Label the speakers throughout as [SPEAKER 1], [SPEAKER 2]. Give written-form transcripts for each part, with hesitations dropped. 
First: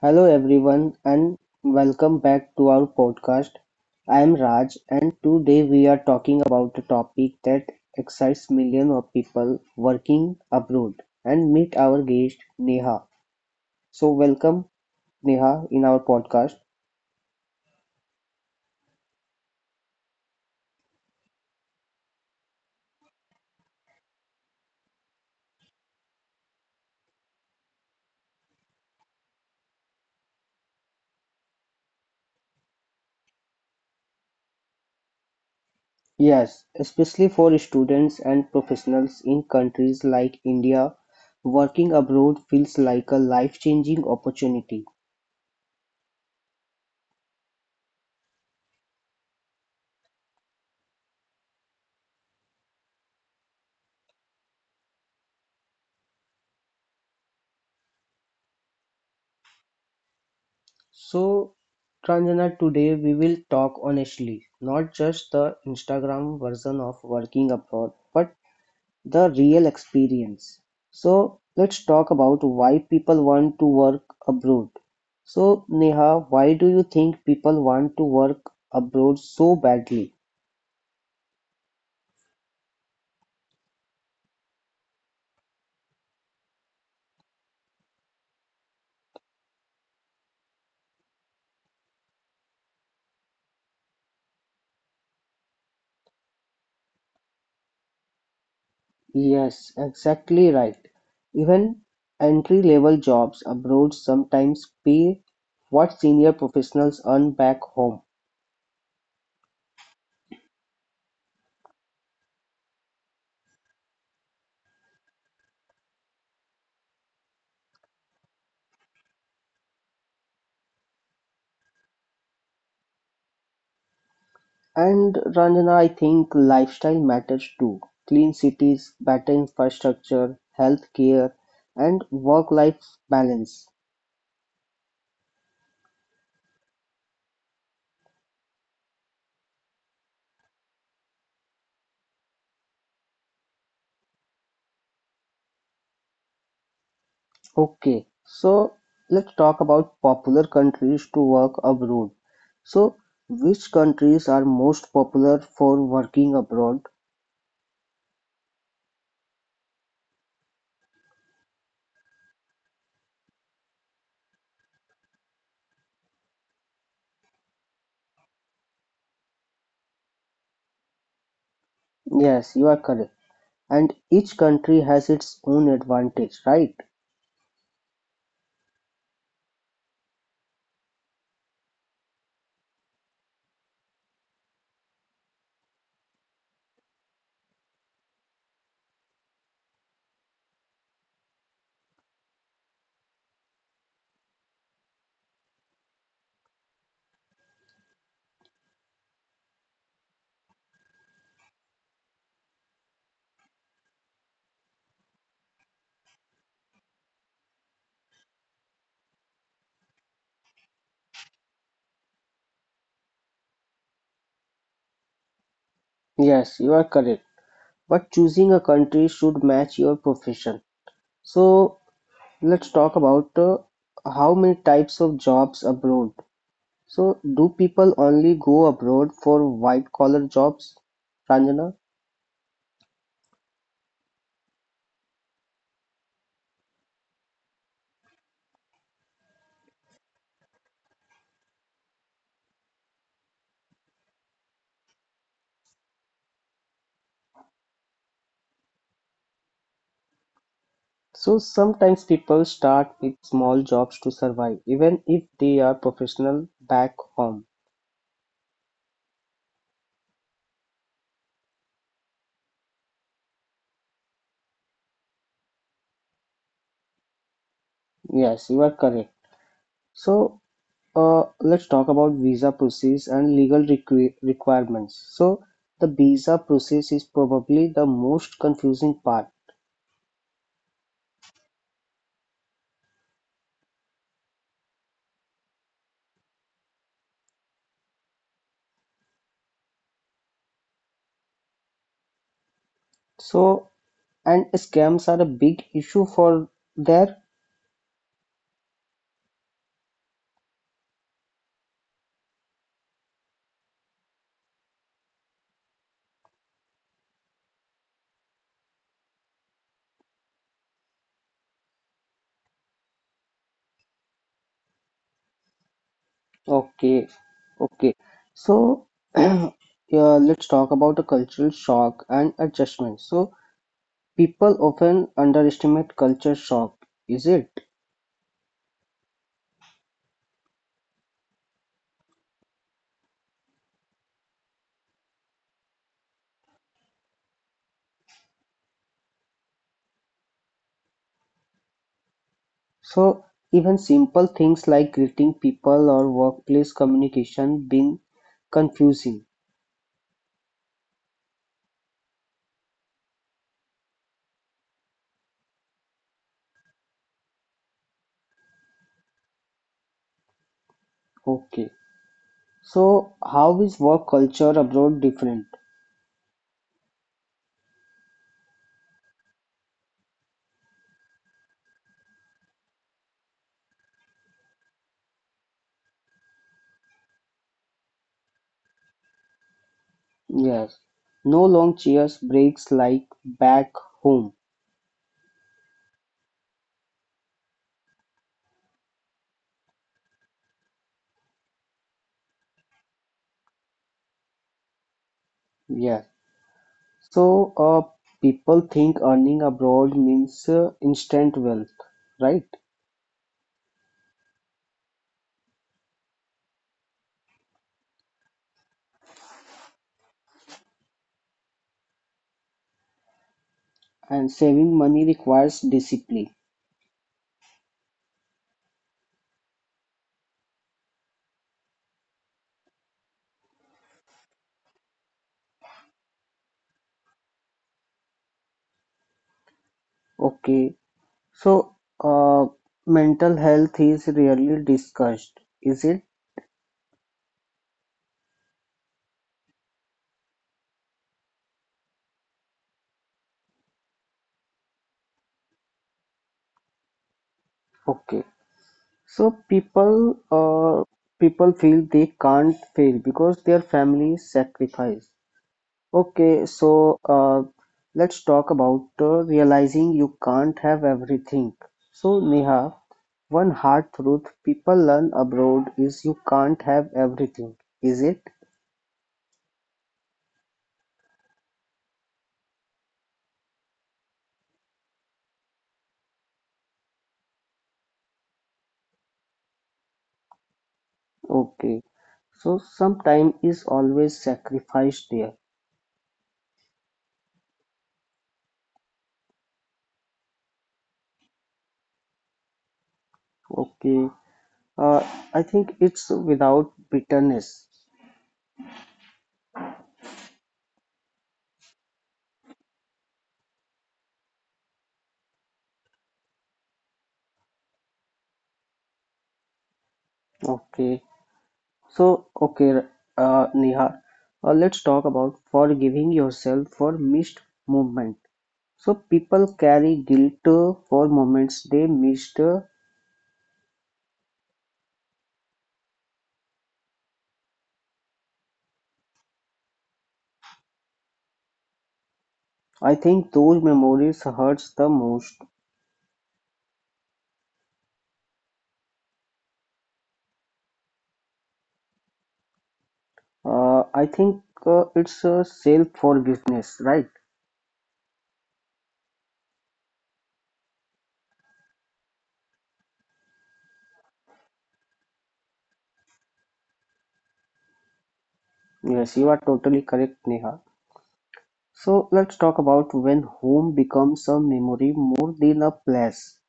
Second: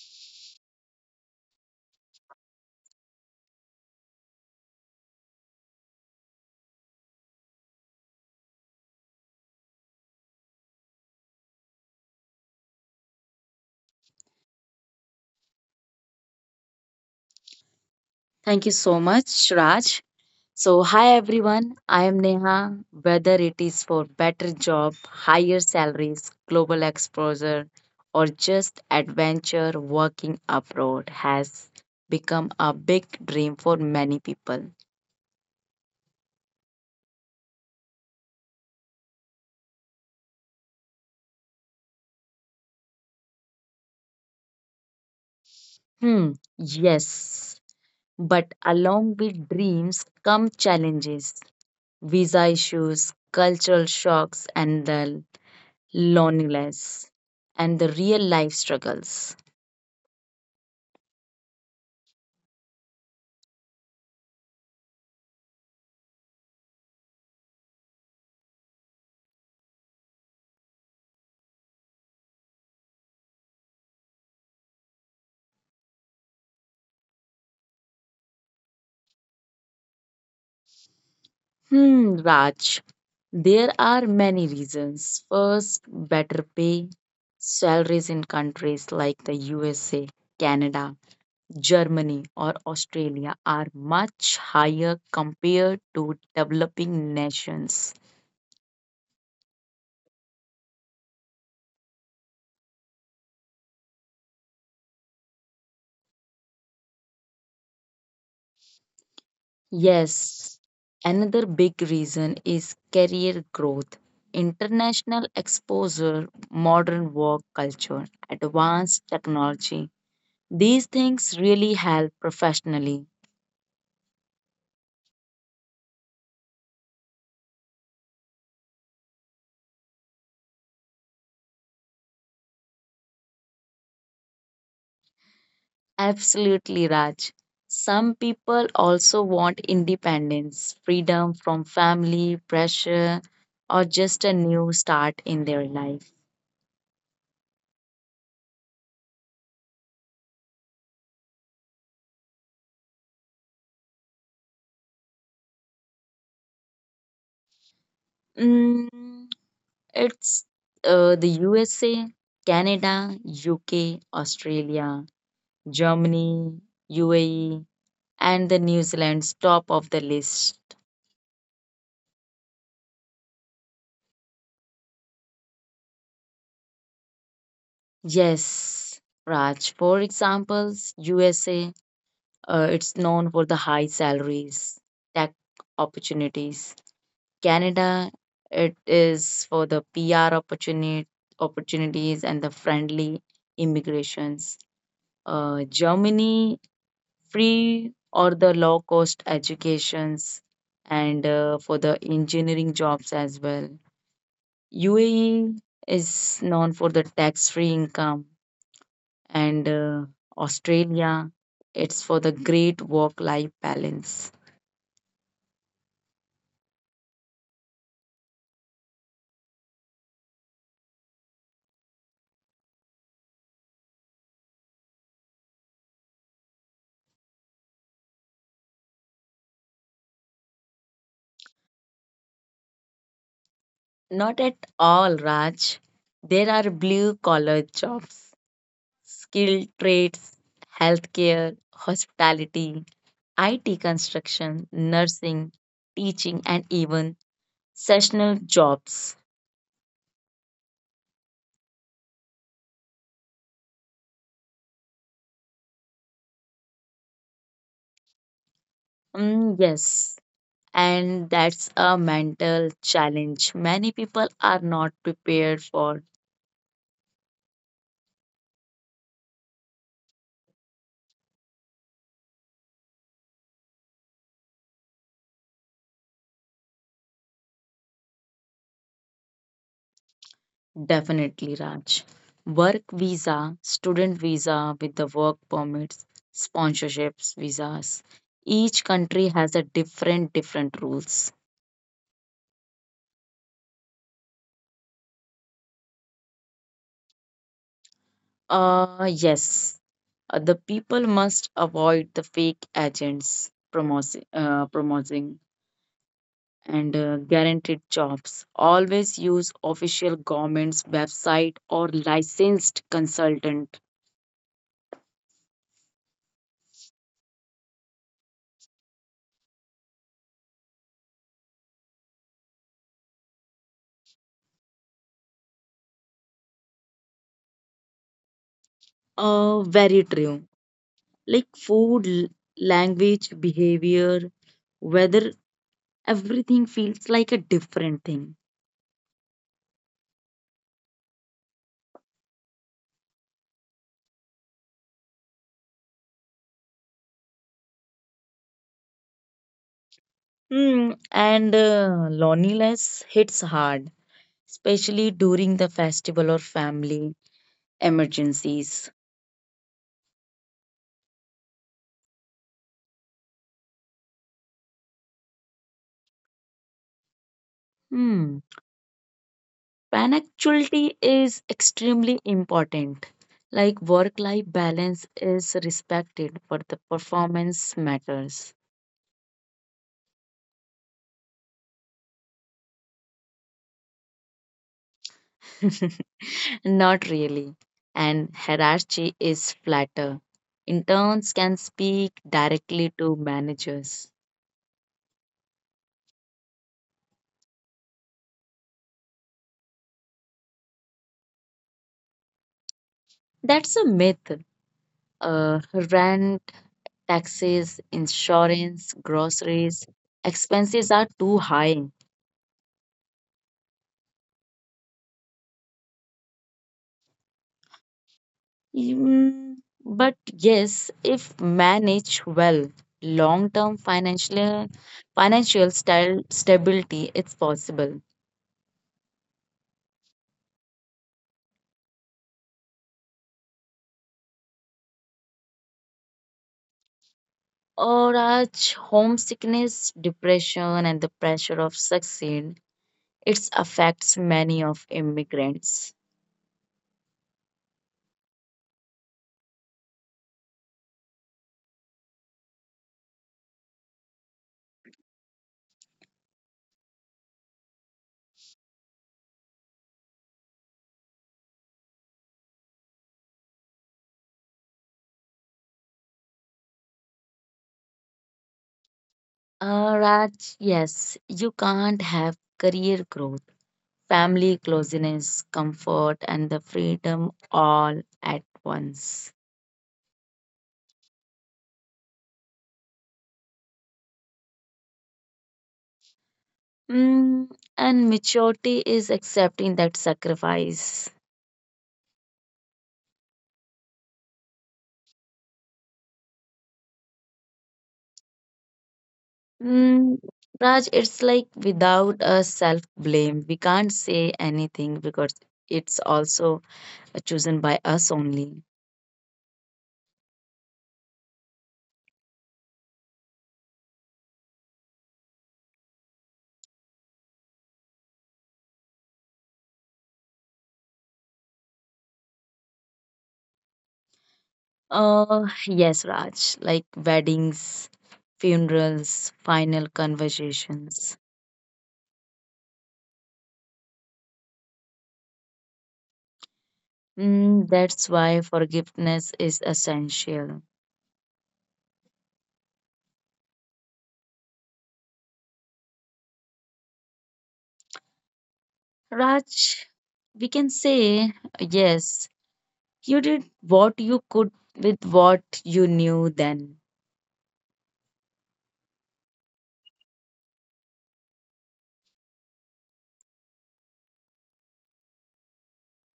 [SPEAKER 1] Hello everyone and welcome back to our podcast. I am Raj and today we are talking about a topic that excites millions of people working abroad and meet our guest Neha. So welcome Neha in our podcast.
[SPEAKER 2] Thank you so much, Raj. So, hi everyone. I am Neha. Whether it is for better job, higher salaries, global exposure, or just adventure, working abroad has become a big dream for many people.
[SPEAKER 1] Yes, especially for students and professionals in countries like India, working abroad feels like a life-changing opportunity.
[SPEAKER 2] Hmm, yes. But along with dreams come challenges, visa issues, cultural shocks, and the loneliness, and the real life struggles.
[SPEAKER 1] So Tranjana, today we will talk honestly, not just the Instagram version of working abroad, but the real experience. So let's talk about why people want to work abroad. So Neha, why do you think people want to work abroad so badly?
[SPEAKER 2] Hmm, Raj, there are many reasons. First, better pay. Salaries in countries like the USA, Canada, Germany, or Australia are much higher compared to developing nations.
[SPEAKER 1] Yes, exactly right. Even entry-level jobs abroad sometimes pay what senior professionals earn back home.
[SPEAKER 2] Yes, another big reason is career growth. International exposure, modern work culture, advanced technology. These things really help professionally.
[SPEAKER 1] And Ranjana, I think lifestyle matters too. Clean cities, better infrastructure, healthcare, and work-life balance.
[SPEAKER 2] Absolutely, Raj. Some people also want independence, freedom from family, pressure, or just a new start in their life.
[SPEAKER 1] Okay, so let's talk about popular countries to work abroad. So, which countries are most popular for working abroad?
[SPEAKER 2] Mm, it's The USA, Canada, UK, Australia, Germany, UAE, and the New Zealand's top of the list.
[SPEAKER 1] Yes, you are correct. And each country has its own advantage, right?
[SPEAKER 2] Yes, Raj. For examples, USA, it's known for the high salaries, tech opportunities. Canada, it is for the PR opportunities and the friendly immigrations. Germany, free or the low cost educations and for the engineering jobs as well. UAE is known for the tax free income and Australia, it's for the great work life balance.
[SPEAKER 1] Yes, you are correct. But choosing a country should match your profession. So, let's talk about how many types of jobs abroad. So, do people only go abroad for white collar jobs, Ranjana?
[SPEAKER 2] Not at all, Raj. There are blue collar jobs, skilled trades, healthcare, hospitality, IT construction, nursing, teaching, and even seasonal jobs.
[SPEAKER 1] So, sometimes people start with small jobs to survive, even if they are professional back home.
[SPEAKER 2] Mm, yes, and that's a mental challenge many people are not prepared for.
[SPEAKER 1] Yes, you are correct. So, let's talk about visa process and legal requirements. So, the visa process is probably the most confusing part.
[SPEAKER 2] Definitely, Raj. Work visa, student visa with the work permits, sponsorships, visas. Each country has a different rules.
[SPEAKER 1] So, and scams are a big issue for there.
[SPEAKER 2] Yes. The people must avoid the fake agents promoting and guaranteed jobs. Always use official government's website or licensed consultant.
[SPEAKER 1] Okay, okay. So, yeah, let's talk about the cultural shock and adjustment. So, people often underestimate culture shock, is it?
[SPEAKER 2] Very true. Like language, behavior, weather, everything feels like a different thing.
[SPEAKER 1] So, even simple things like greeting people or workplace communication being confusing.
[SPEAKER 2] Hmm, and loneliness hits hard, especially during the festival or family emergencies.
[SPEAKER 1] Okay. So, how is work culture abroad different?
[SPEAKER 2] Hmm, punctuality is extremely important. Like work life balance is respected, but the performance matters.
[SPEAKER 1] Yes. No long chairs breaks like back home.
[SPEAKER 2] Not really. And hierarchy is flatter. Interns can speak directly to managers.
[SPEAKER 1] Yes. So, people think earning abroad means instant wealth, right?
[SPEAKER 2] That's a myth. Uh, rent, taxes, insurance, groceries, expenses are too high.
[SPEAKER 1] And saving money requires discipline.
[SPEAKER 2] Mm, but yes, if managed well, long-term financial style stability is possible.
[SPEAKER 1] Okay. So, uh, mental health is rarely discussed, is it?
[SPEAKER 2] Or Raj, homesickness, depression, and the pressure of succeed. It affects many of immigrants.
[SPEAKER 1] Okay. So people feel they can't fail because their family sacrifice. Okay, so let's talk about realizing you can't have everything. So, Neha, one hard truth people learn abroad is you can't have everything, is it?
[SPEAKER 2] Raj, yes, you can't have career growth, family closeness, comfort, and the freedom all at once.
[SPEAKER 1] Okay, so some time is always sacrificed there.
[SPEAKER 2] Mm, and maturity is accepting that sacrifice.
[SPEAKER 1] Okay, uh, I think it's without bitterness.
[SPEAKER 2] Mm, Raj, it's like without a self blame, we can't say anything because it's also chosen by us only.
[SPEAKER 1] Okay, okay, Neha, let's talk about forgiving yourself for missed movement. So people carry guilt for moments they missed.
[SPEAKER 2] Yes, Raj, like weddings, funerals, final conversations.
[SPEAKER 1] I think those memories hurts the most.
[SPEAKER 2] Mm, that's why forgiveness is essential.
[SPEAKER 1] I think it's self forgiveness, right?
[SPEAKER 2] Raj, we can say, yes, you did what you could with what you knew then.
[SPEAKER 1] Yes, you are totally correct, Neha. So let's talk about when home becomes a memory more than a place.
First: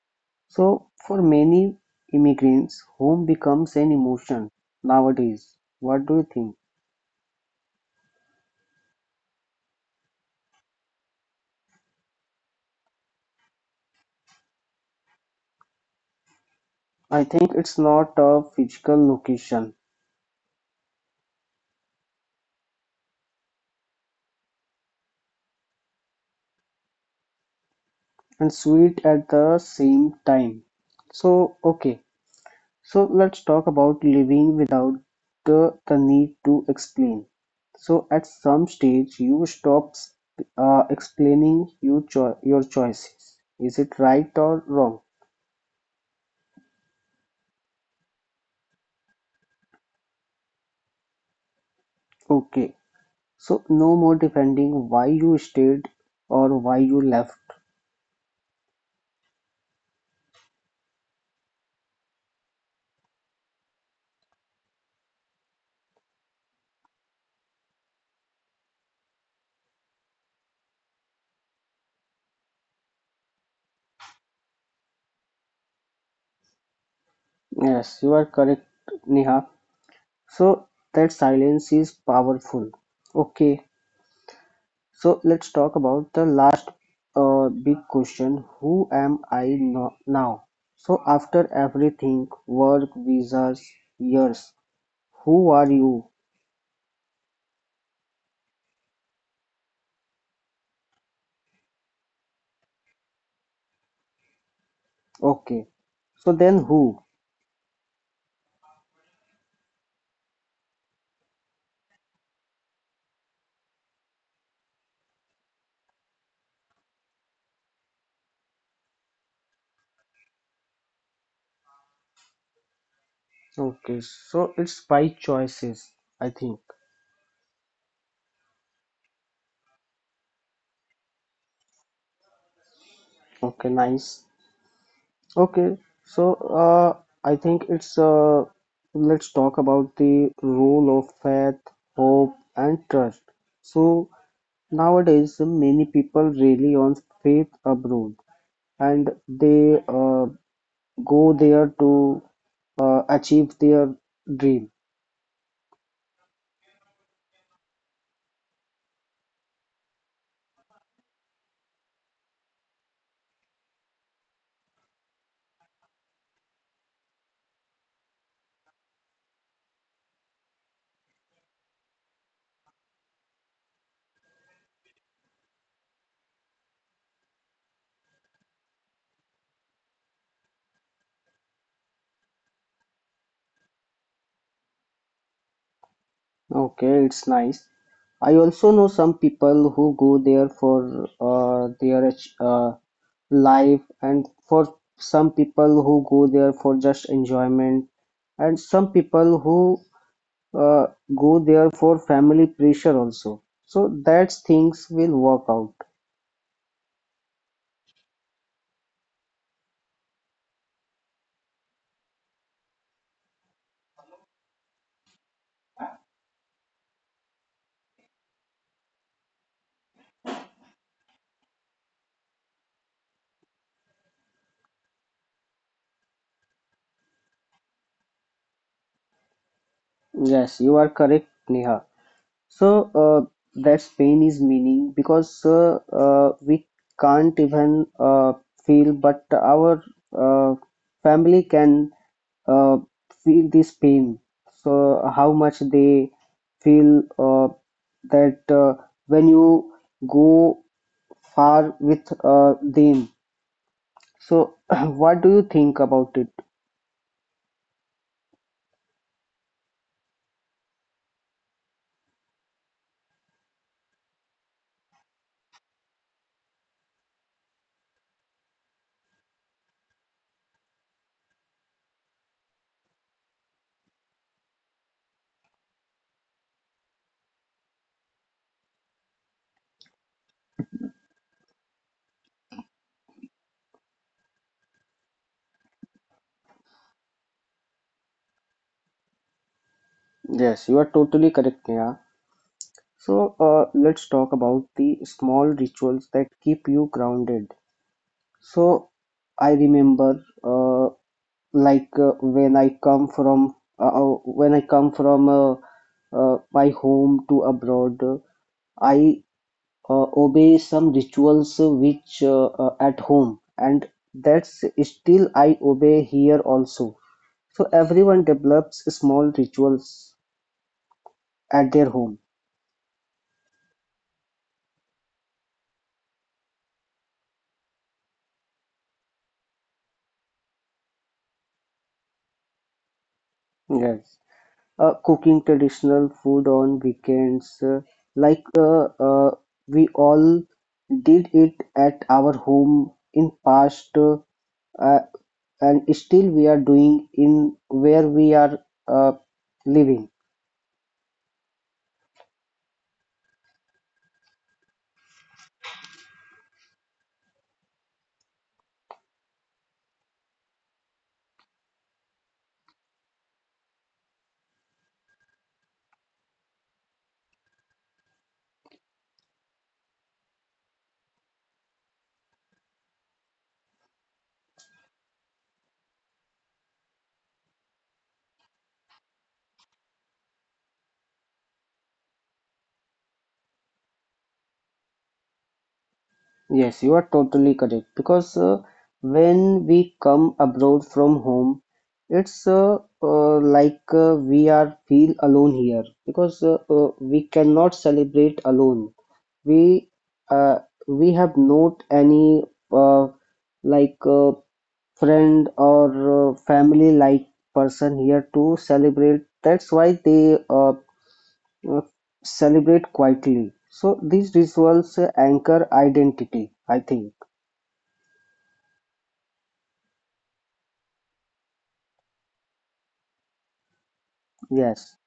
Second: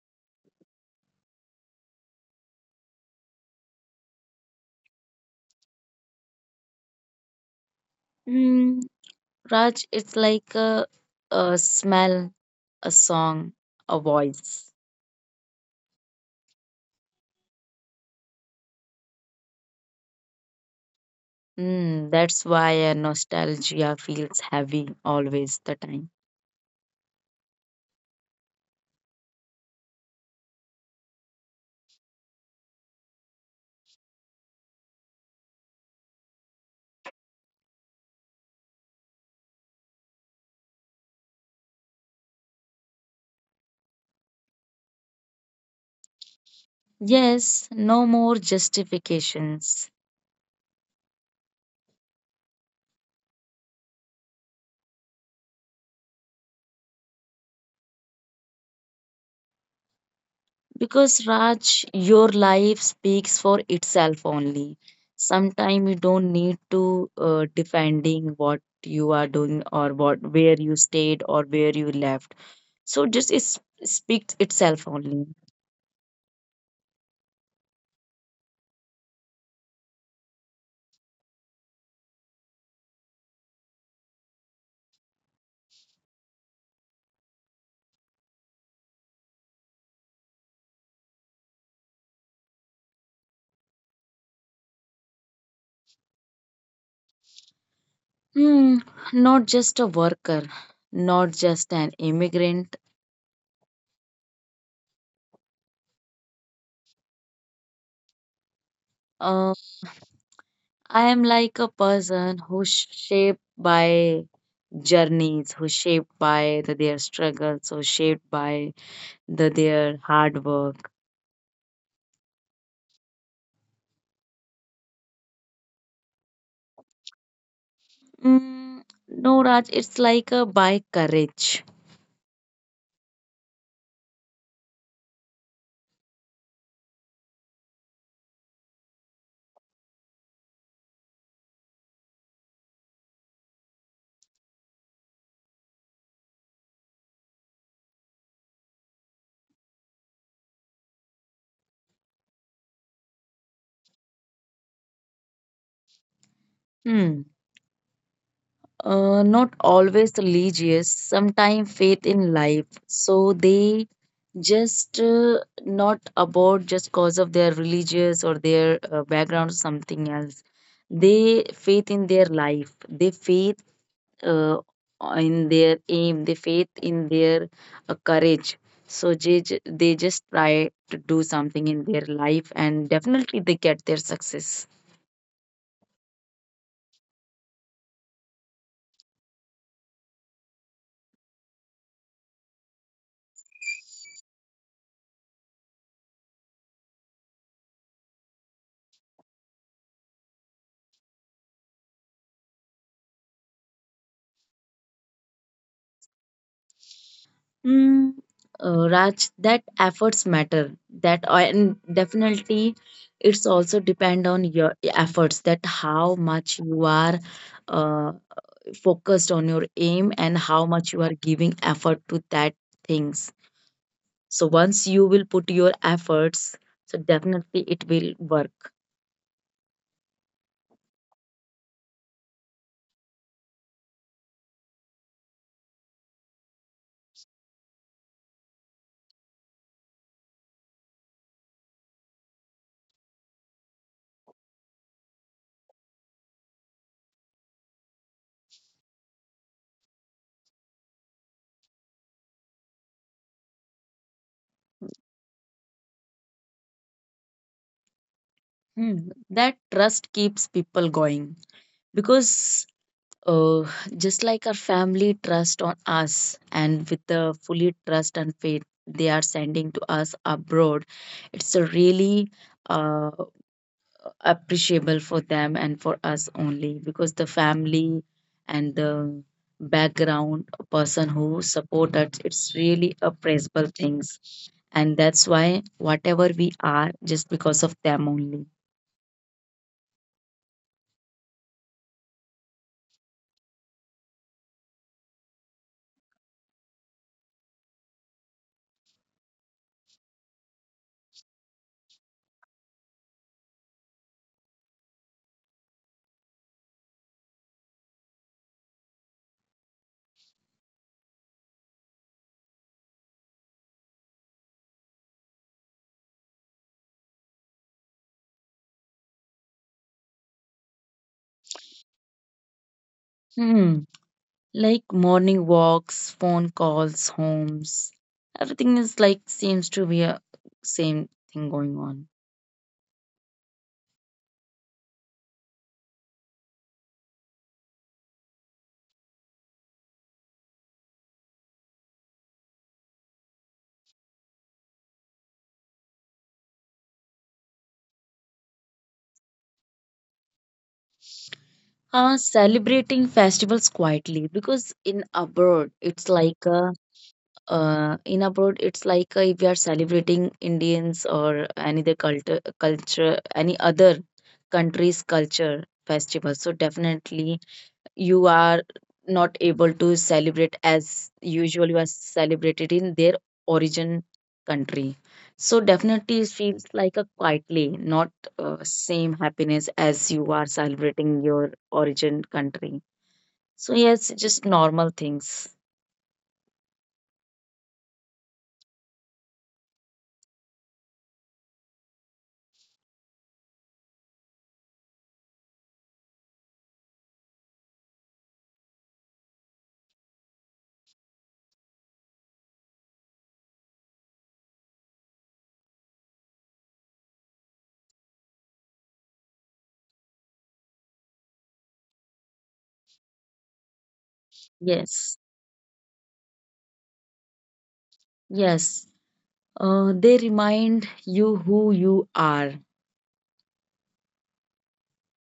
[SPEAKER 1] So for many immigrants, home becomes an emotion nowadays. What do you think?
[SPEAKER 2] Mm, Raj, it's like a smell, a song, a voice.
[SPEAKER 1] I think it's not a physical location
[SPEAKER 2] Mm, that's why nostalgia feels heavy always the time.
[SPEAKER 1] and sweet at the same time. So, okay, so let's talk about living without the need to explain. So, at some stage, you stop explaining your choices. Is it right or wrong?
[SPEAKER 2] Yes, no more justifications.
[SPEAKER 1] Okay, so no more defending why you stayed or why you left.
[SPEAKER 2] Because Raj, your life speaks for itself only. Sometimes you don't need to defending what you are doing or what where you stayed or where you left. So just it speaks itself only.
[SPEAKER 1] Yes, you are correct, Neha. So, that silence is powerful. Okay, so let's talk about the last big question, who am I no- now? So, after everything work, visas, years, who are you?
[SPEAKER 2] Hmm, not just a worker, not just an immigrant,
[SPEAKER 1] Okay, so then who?
[SPEAKER 2] a I am like a person who's shaped by journeys, who's shaped by their struggles, who's shaped by their hard work.
[SPEAKER 1] Okay, so it's by choices, I think.
[SPEAKER 2] Mm, no, Raj, it's like a by courage.
[SPEAKER 1] Okay, nice. Okay, so uh, I think it's let's talk about the role of faith, hope, and trust. So, nowadays, many people rely on faith abroad, and they go there to achieve their dream.
[SPEAKER 2] Hmm. Not always religious, sometimes faith in life. So they just not about just cause of their religious or their background or something else. They faith in their life. They faith uh, in their aim, they faith in their courage. So they, they just try to do something in their life and definitely they get their success.
[SPEAKER 1] Okay, it's nice. I also know some people who go there for life, and for some people who go there for just enjoyment, and some people who uh, go there for family pressure also. So that's things will work out.
[SPEAKER 2] Mm, Raj, that efforts matter. And definitely it's also depend on your efforts that how much you are uh, focused on your aim and how much you are giving effort to that things. So once you will put your efforts, so definitely it will work.
[SPEAKER 1] Yes, you are correct, Neha. So that's pain is meaning because we can't even feel, but our uh, family can uh, feel this pain. So how much they feel that when you go far with them. So what do you think about it?
[SPEAKER 2] Hmm. That trust keeps people going because uh, just like our family trust on us and with the fully trust and faith they are sending to us abroad, it's a really uh, appreciable for them and for us only, because the family and the background person who support us, it's really appreciable things, and that's why whatever we are just because of them only.
[SPEAKER 1] Yes, you are totally correct, Neha. So let's talk about the small rituals that keep you grounded. So I remember, like when I come from when I come from my home to abroad, I obey some rituals which at home, and that's still I obey here also. So everyone develops small rituals at their home.
[SPEAKER 2] Hmm, like morning walks, phone calls, homes, everything is like seems to be a same thing going on.
[SPEAKER 1] Yes. Cooking traditional food on weekends, like uh, uh, we all did it at our home in past, uh, and still we are doing in where we are uh, living.
[SPEAKER 2] Uh, celebrating festivals quietly, because in abroad it's like a in abroad it's like if we are celebrating indians or any other culture any other country's culture festival, so definitely you are not able to celebrate as usual you are celebrated in their origin country. So definitely it feels like a quietly not same happiness as you are celebrating your origin country. So yes, just normal things.
[SPEAKER 1] Yes, you are totally correct because when we come abroad from home, it's like we are feel alone here because we cannot celebrate alone. We uh, we have not any uh, like uh, friend or family like person here to celebrate. That's why they uh, celebrate quietly. So these
[SPEAKER 2] yes
[SPEAKER 1] rituals anchor identity, I think.
[SPEAKER 2] yes. They remind you who you are.
[SPEAKER 1] Yes.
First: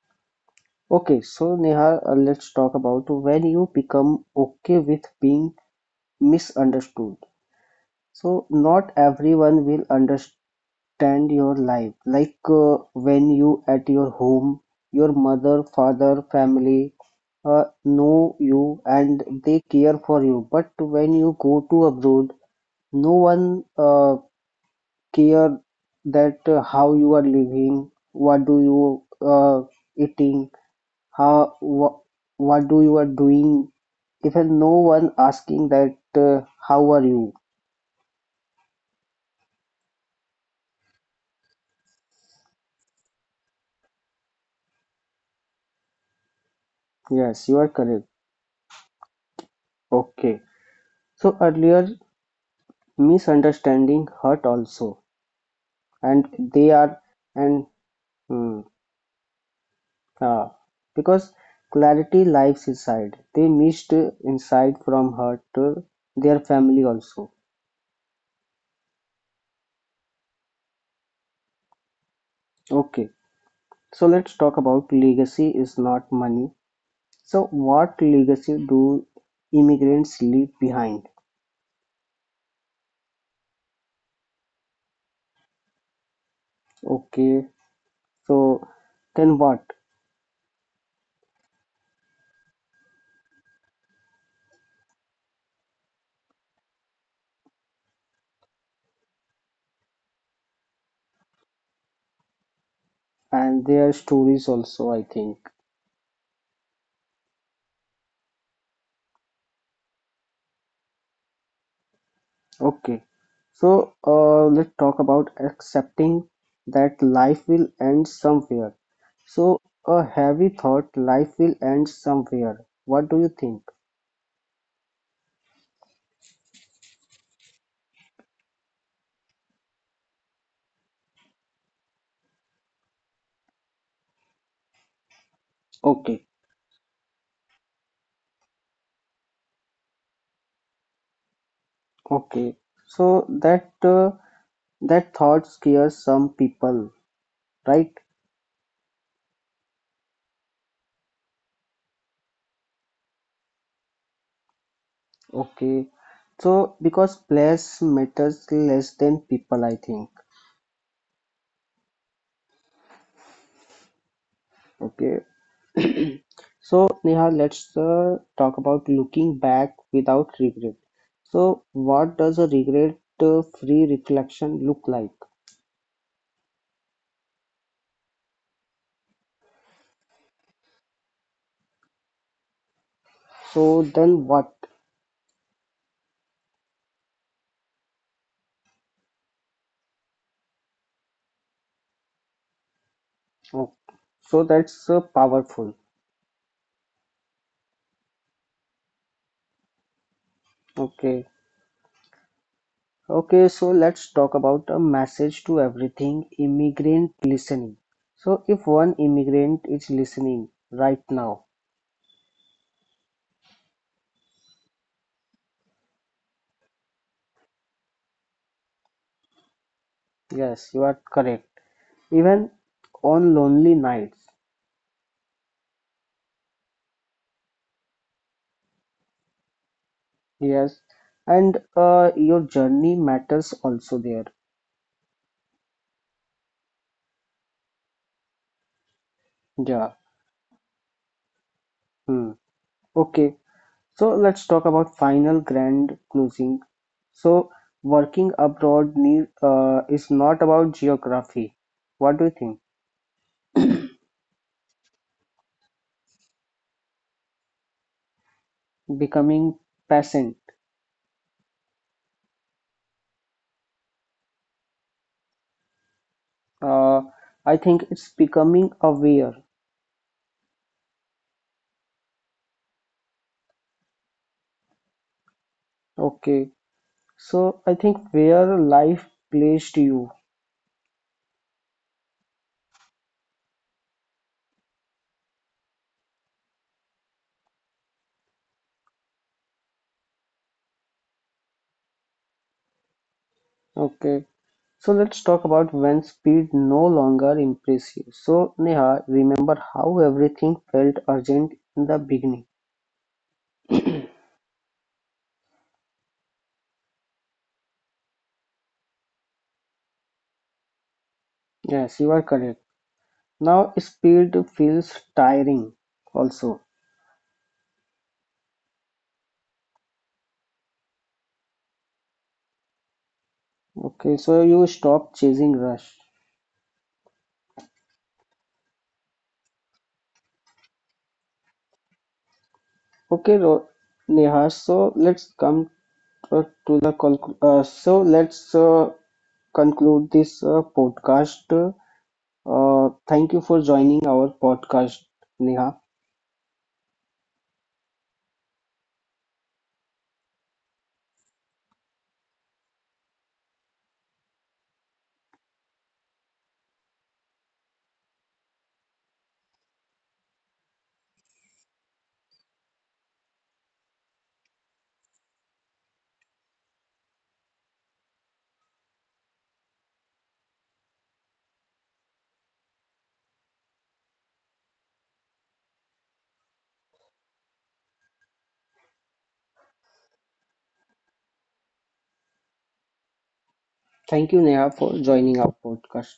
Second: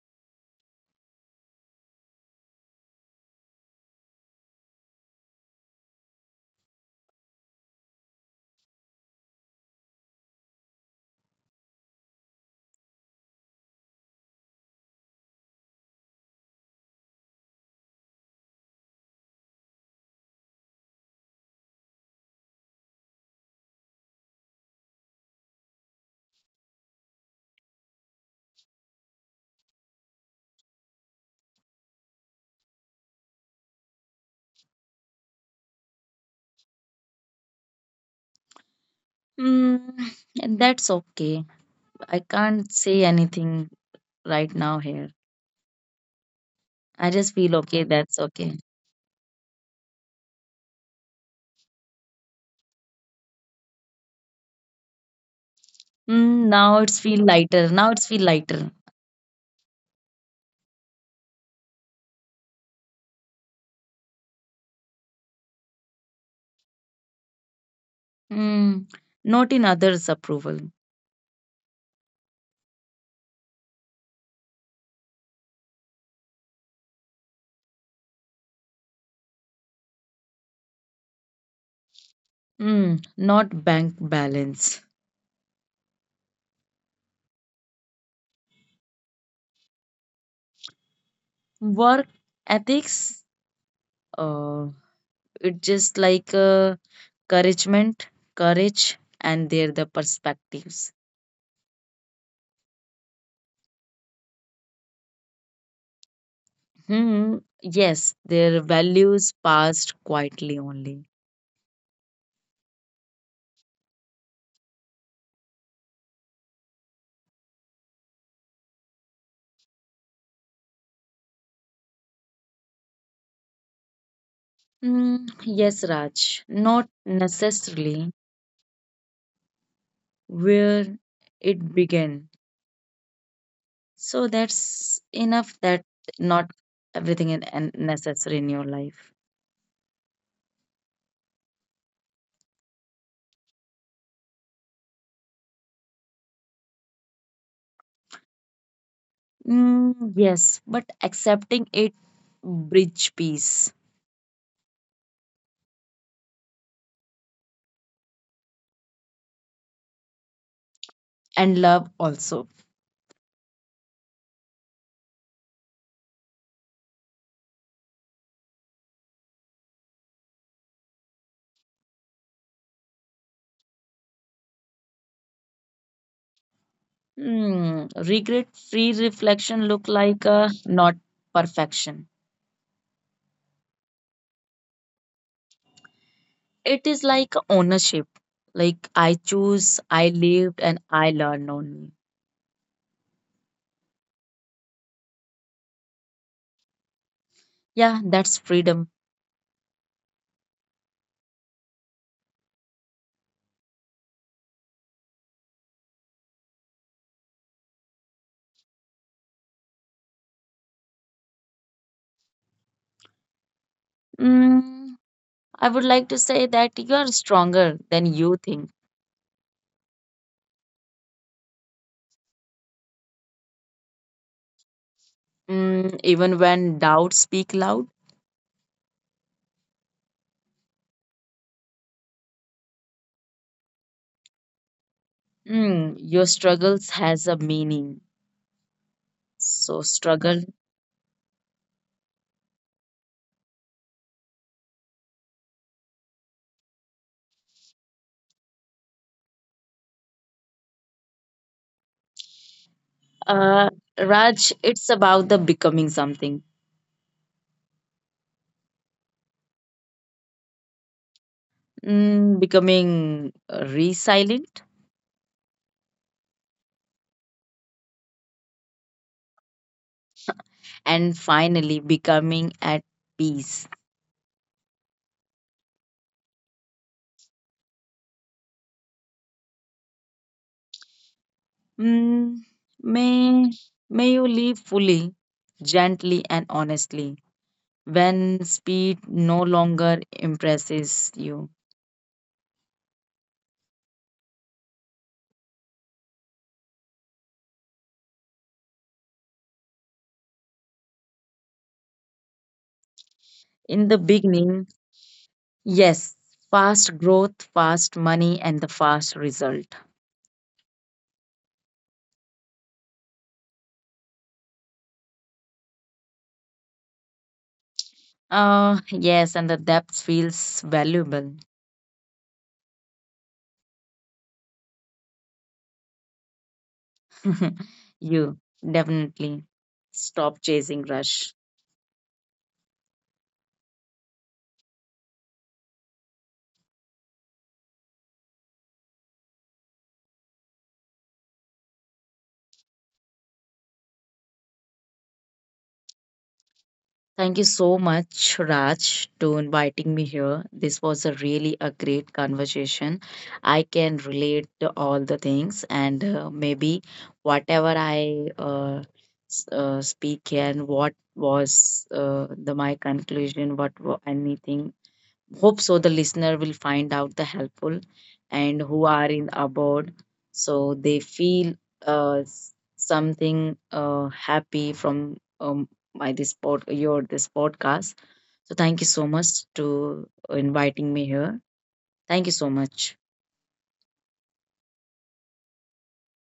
[SPEAKER 1] Okay, so Neha, let's talk about when you become okay with being misunderstood. So not everyone will understand your life. Like when you at your home, your mother, father, family know you and they care for you. But when you go to abroad, no one care that how you are living, what do you eating, how wha- what do you are doing. Even no one asking that how are you.
[SPEAKER 2] Mm, and that's okay. I can't say anything right now here. I just
[SPEAKER 1] Yes,
[SPEAKER 2] feel
[SPEAKER 1] you are
[SPEAKER 2] okay.
[SPEAKER 1] correct.
[SPEAKER 2] That's okay.
[SPEAKER 1] Okay, so earlier misunderstanding hurt also, and
[SPEAKER 2] Mm,
[SPEAKER 1] they
[SPEAKER 2] now
[SPEAKER 1] are
[SPEAKER 2] it's feel
[SPEAKER 1] and
[SPEAKER 2] lighter. Now it's feel
[SPEAKER 1] mm,
[SPEAKER 2] lighter.
[SPEAKER 1] ah, because clarity lives inside. They missed insight from hurt their family also.
[SPEAKER 2] Mm, not in others' approval.
[SPEAKER 1] Okay, so let's talk about legacy is not money. So what legacy do immigrants leave behind?
[SPEAKER 2] Mm, not bank balance.
[SPEAKER 1] Okay, so then what?
[SPEAKER 2] Work ethics. Uh, it just like encouragement, courage, and their the perspectives.
[SPEAKER 1] And their stories also, I think.
[SPEAKER 2] Hmm, yes, their values passed quietly only.
[SPEAKER 1] Okay, so let's talk about accepting that life will end somewhere. So, a heavy thought, life will end somewhere. What do you think?
[SPEAKER 2] Mm, yes, Raj, not necessarily where it began. So that's enough that
[SPEAKER 1] Okay,
[SPEAKER 2] not everything is necessary in your life.
[SPEAKER 1] okay. So that thought scares some people, right?
[SPEAKER 2] Mm, yes, but accepting it bridge peace
[SPEAKER 1] Okay. So because place matters less than people, I think.
[SPEAKER 2] and love also.
[SPEAKER 1] Okay. So, Neha, let's talk about looking back without regret. So, what does a regret-free reflection look like?
[SPEAKER 2] Mm, regret free reflection look like a not perfection.
[SPEAKER 1] So, then what?
[SPEAKER 2] It is like ownership. Like I choose, I lived, and I learned only.
[SPEAKER 1] Oh, so that's powerful.
[SPEAKER 2] Yeah, that's freedom.
[SPEAKER 1] Okay. Okay, so let's talk about a message to everything immigrant listening. So, if one immigrant is listening right now,
[SPEAKER 2] Mm, I would like to say that you are stronger than you think.
[SPEAKER 1] yes, you are correct. Even on lonely nights,
[SPEAKER 2] Mm, even when doubts speak loud,
[SPEAKER 1] yes, and your journey matters also there.
[SPEAKER 2] mm, your struggles has a meaning. So
[SPEAKER 1] Yeah.
[SPEAKER 2] struggle.
[SPEAKER 1] Hmm. Okay. So let's talk about final grand closing. So working abroad is not about geography. What do you think?
[SPEAKER 2] Uh, Raj, it's about the becoming something,
[SPEAKER 1] Becoming patient.
[SPEAKER 2] mm, becoming resilient,
[SPEAKER 1] Uh, I think it's becoming aware.
[SPEAKER 2] and finally becoming at peace.
[SPEAKER 1] Okay. So I think where life placed you.
[SPEAKER 2] Mm, may, may you live fully, gently, and honestly when speed no longer impresses you.
[SPEAKER 1] Okay. So let's talk about when speed no longer impress you. So Neha, remember how everything felt urgent in the beginning.
[SPEAKER 2] In the beginning, yes, fast growth, fast money, and the fast result.
[SPEAKER 1] Yes, you are correct. Now speed feels tiring also.
[SPEAKER 2] Yes, and the depth feels valuable.
[SPEAKER 1] Okay, so you stop chasing rush.
[SPEAKER 2] You definitely stop chasing rush.
[SPEAKER 1] Okay, Ro- Neha, so let's come so let's conclude this podcast. Thank you for joining our podcast, Neha.
[SPEAKER 2] Thank you so much, Raj, to inviting me here. This was a really a great conversation. I can relate to all the things, and maybe whatever I speak here and what was the my conclusion, what anything hope so the listener will find out the helpful, and who are in abroad, so they feel something happy from my this pod, your this podcast. So thank you so much to inviting me here. Thank you so much.
[SPEAKER 1] Thank you, Neha, for joining our podcast.